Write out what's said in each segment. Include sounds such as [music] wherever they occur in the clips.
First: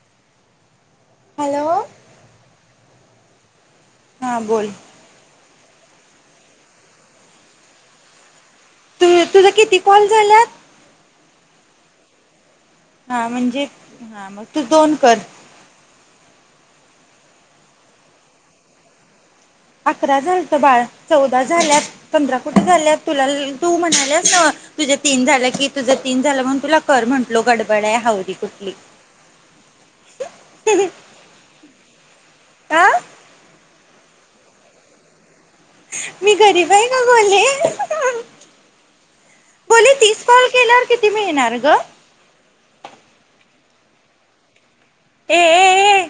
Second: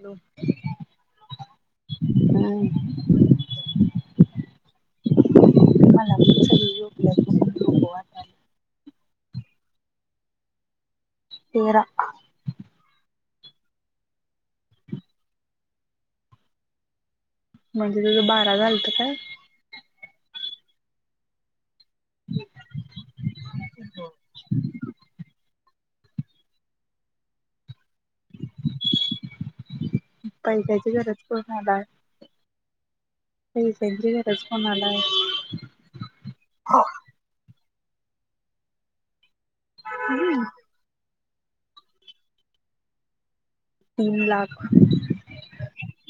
Hello hello हम्म हा बोल मला तर सगळं योग्य वाटतंय, सोप्प वाटायलं. तु तुझं किती कॉल झाल्यात. तेरा हा म्हणजे हा मग तू दोन कर. म्हणजे तुझं बारा झालतं काय? अकरा झालत बाळ चौदा झाल्यात. पंधरा कोटी झाल्या, तुला तू म्हणालेस ना तुझ्या तीन झाल्या की तुझा तीन झालं म्हणून तुला कर म्हटलो ग पैशाची गरज कोनाला हाय? आ पैशांची गरज तेच कोणाला आहे. मी गरीब आहे का गोले बोले तीस कॉल केल्यावर कि कीती मिळणार ग तीन लाख ए ए ए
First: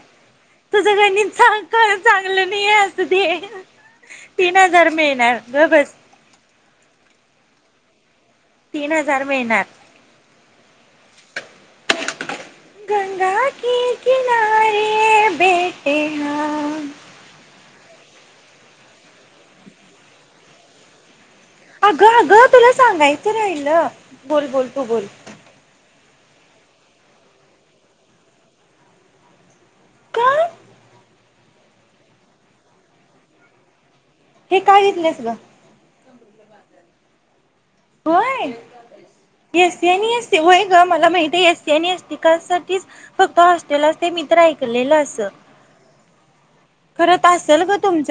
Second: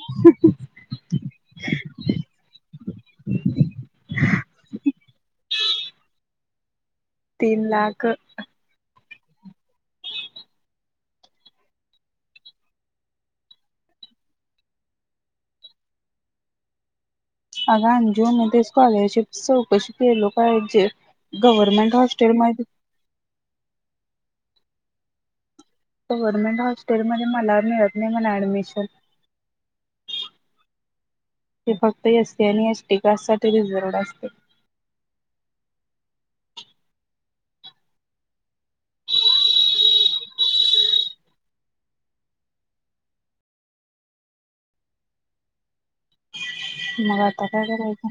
तुझ गणित सांग खरंच चांगलं नाहीये असं दे तीन हजार मिळणार ग बस तीन लाख न हजार मिळणारं गंगा की किनारे बैठे हा अग अंजू म ते स्कॉलरशिपच चौकशी केलो पाहिजे अगं अगं तुला सांगाय तर राहिल बोल बोल तू बोल गव्हर्मेंट हॉस्टेलमध्ये मला मिळत नाही म्हणा ऍडमिशन का ते फक्त एसी आणि एसटी कास्ट साठी रिझर्व्हड असतं हे काय घेतलेस ग होय एस सी आणि एस सी होय ग मला माहित आहे एस सी आणि एसटी कास्ट साठीच फक्त हॉस्टेल असते मी तर ऐकलेलं अस मग आता काय करायचं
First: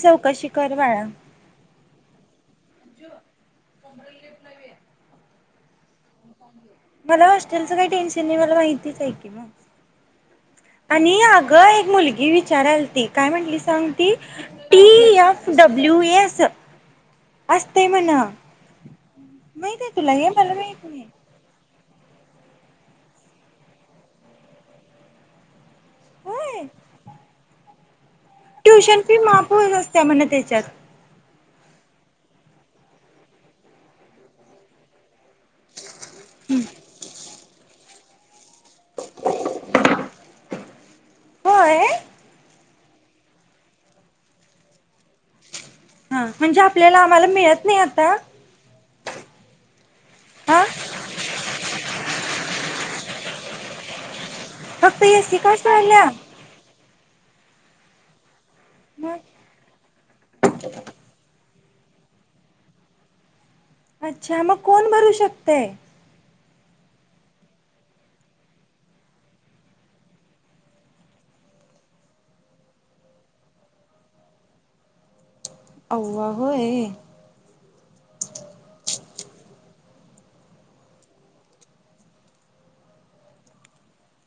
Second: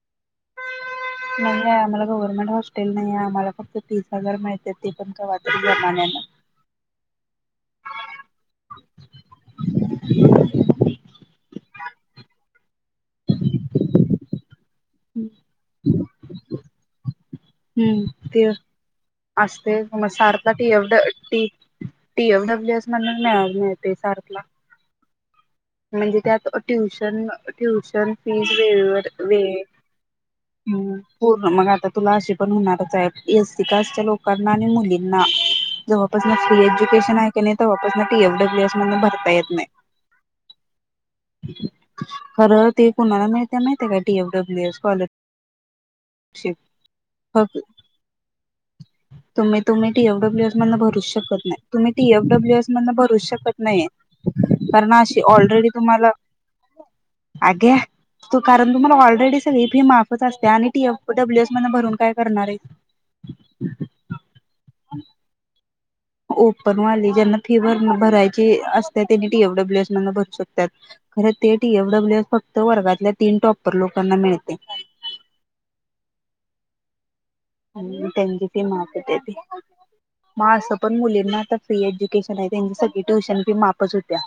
चौकशी कर बाळा नाही आम्हाला गव्हर्मेंट हॉस्टेल नाही आहे आम्हाला फक्त तीस हजार माहित ते पण [inaudible] मला हॉस्टेलच काही टेन्शन नाही मला माहितीच आहे की मग आणि अगं एक मुलगी विचाराय काय म्हटली सांग ती टी एफ डब्ल्यू एस असतय म्हण हूं ते माहित असतंय आहे गं मग तुला हे सारखं मला टी एफ माहित ड नाही T P F W S मधन तर मिळतंय [unintelligible] म्हणजे त्यात होय ट्युशन ट्यू तर ट्युशन फी माफ होत असत्या म्हण त्याच्यात पूर्ण मग आता तुला अशी पण होणारच आहे एस सी कास्टच्या लोकांना आणि मुलीं ना जवळपास [unintelligible] एज्युकेशन आहेत. तेनी तवापासन पी एफ डब्ल्यू एस मधन भरता येत नाय. होय खर ते कुणाला मिळतय माहित हाय काय T F W S scholar हा शिप म्हणजे आपल्याला आम्हाला मिळत नाही आता तुम्ही तुम्ही टी एफ डब्ल्यू एस हा मधन भरूच शकत नाय तुम्ही टी एफ डब्ल्यू एस मधन भरूच शकत नाही. कारण फक्त अशी ती एसी कास्ट ऑलरेडी वाल्या तुम्हाला अगं कारण तुम्हांला ऑलरेडी मग सगळी फी माफच असत्या आणि टी एफ डब्ल्यू एस मगं भरून काय करणार आहे अच्छा मग कोण भरू शकतय ओपन वाली ज्यांना फी भर भरायची असते त्यांनी टी एफ डब्ल्यू एस मध्न भरू शकतात खर ते टी एफ डब्ल्यू एस फक्त वर्गातल्या तीन टॉपर लोकांना मिळते अव्वा होय.. आणि त्यांची फी माफ होते ती मग असं पण मुलींना [unintelligible] आता फ्री एज्युकेशन आहे त्यांची सगळी ट्युशन फी माफच होत्या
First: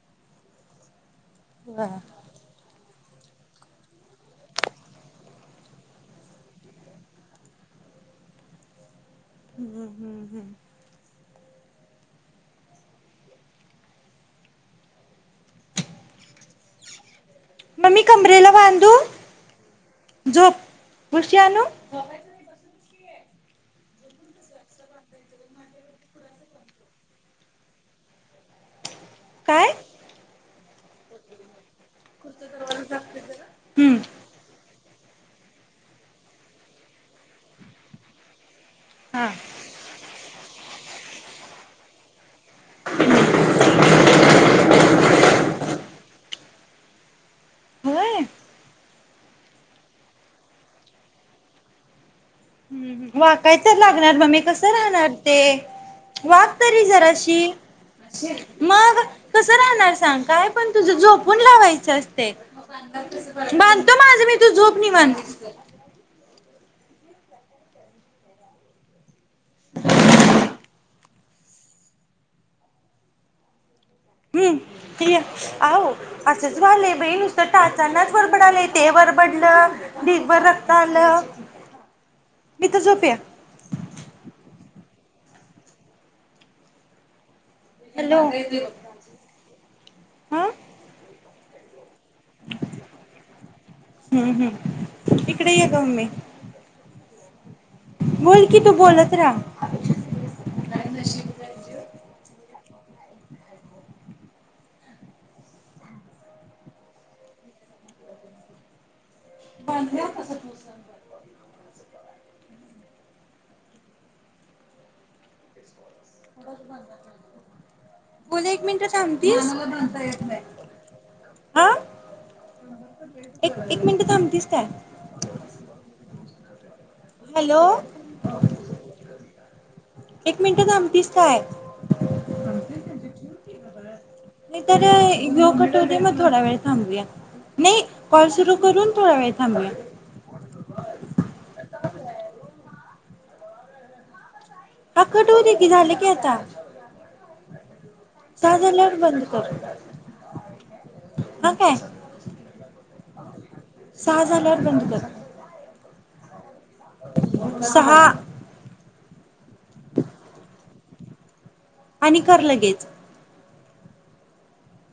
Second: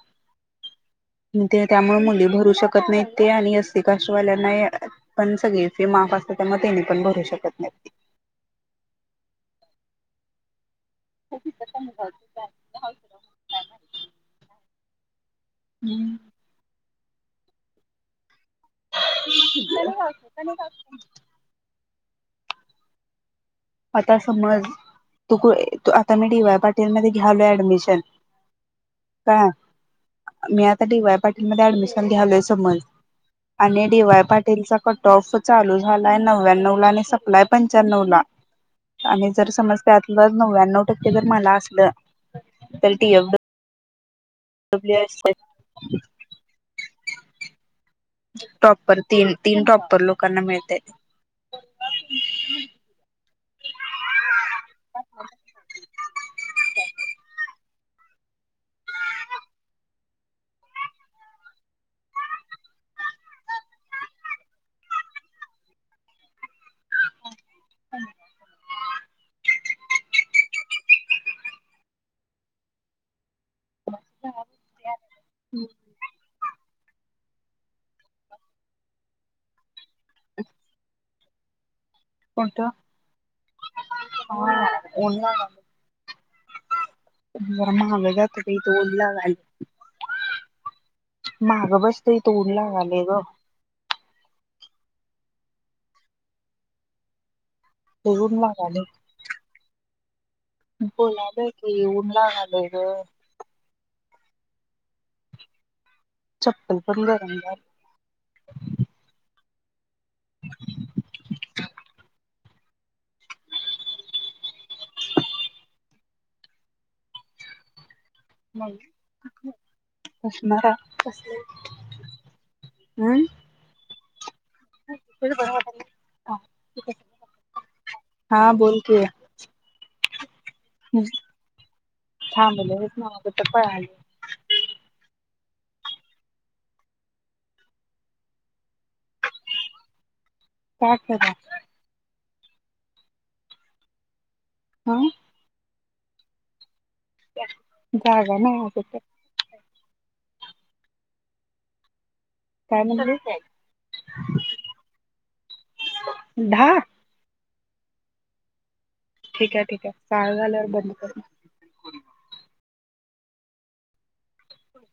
ते हम्म त्यामुळे मुली भरू शकत नाहीत ते आणि एसटी कास्ट वाल्यांना पण सगळी फी माफ असत्या त्यामुळे तेनी पण भरू शकत नाही हम्म हम्म हम्म [unintelligible] हम्म मग मी कमरेला बांधू झोप उशी आणू [unintelligible] आता समज तु कू आता मी डी वाय पाटील मधे घ्यालो ऍडमिशन का? काय मी आता डी वाय पाटीलमध्ये ऍडमिशन घ्यालोय समज आणि हम्म डी वाय पाटीलचा क टॉफ त चालू झालाय नव्याण्व ला आणि संपलाय पंच्याण्णव ला हा आणि जर समज त्यातल नव्याण्णव टक्के जर मला असलं तर टीएफडब्लु डब्ल्यू एस ए [inaudible] होय टॉपर तीन तीन टॉपर लोकांना मिळतय हम्म वाकाय तर लागणार मम्मी कसं राहणार ते वाक तरी जराशी मग कस राहणार? सांग काय? पण तुझ झोपून लावायचं असते बांधतो माझ मी तू झोप निवांत. [unintelligible] [inaudible] हम्म ही घ्या आवो! असू द्या झाले बाई नुसतं टाचानाच वरबडालेय ते वरबडलं ढीगभर रक्त आलं [inaudible] कोणत इथं झोप या [unintelligible] [unintelligible] जरा मागं हॅलो जातो बाई इथं ऊन लागालय हा [unintelligible] माहागं बस तई इथं ऊन रागावर ग हूं हूं इकडे ये ग मम्मी लय ऊन बोल की, तू लागालय बोलत राहा. बोलालोय की ऊन लागालय हो ग चप्पल पण गरम झालय [unintelligible] [inaudible] बघ [unintelligible] बोला एक नाही मिनिट थांबतीस बसणार आहे हा [unintelligible] एक एक मिनिट थांब [unintelligible] बरं वाटालय आ हॅलो [unintelligible] हा बोल की एक मिनिट थांबतीस काय? [unintelligible] थांबलोयच नव्ह कुठं पळालोय नही तर [unintelligible] मग थोडा वेळ थांबुया नाही कॉल सुरू करून थोडा वेळ थांबवुया काय कराव हं हाकट होऊ देकी झालं की पी आता जागा सहा नाही अगं झाल्यावर तर बंद कर हं काय? काय म्हणली सहा झाल्यावर बंद कर दहा [unintelligible] सहा ठीक आहे ठीक आहे सहा झाल्यावर बंद करतो आणि कर लगेच हो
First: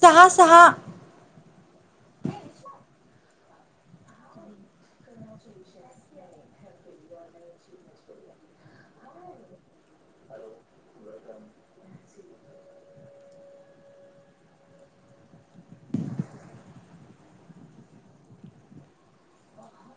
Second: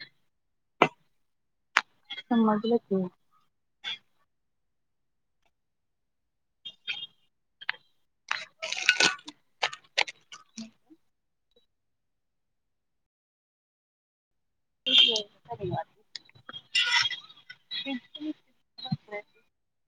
सहा सहा समजलं कि [unintelligible]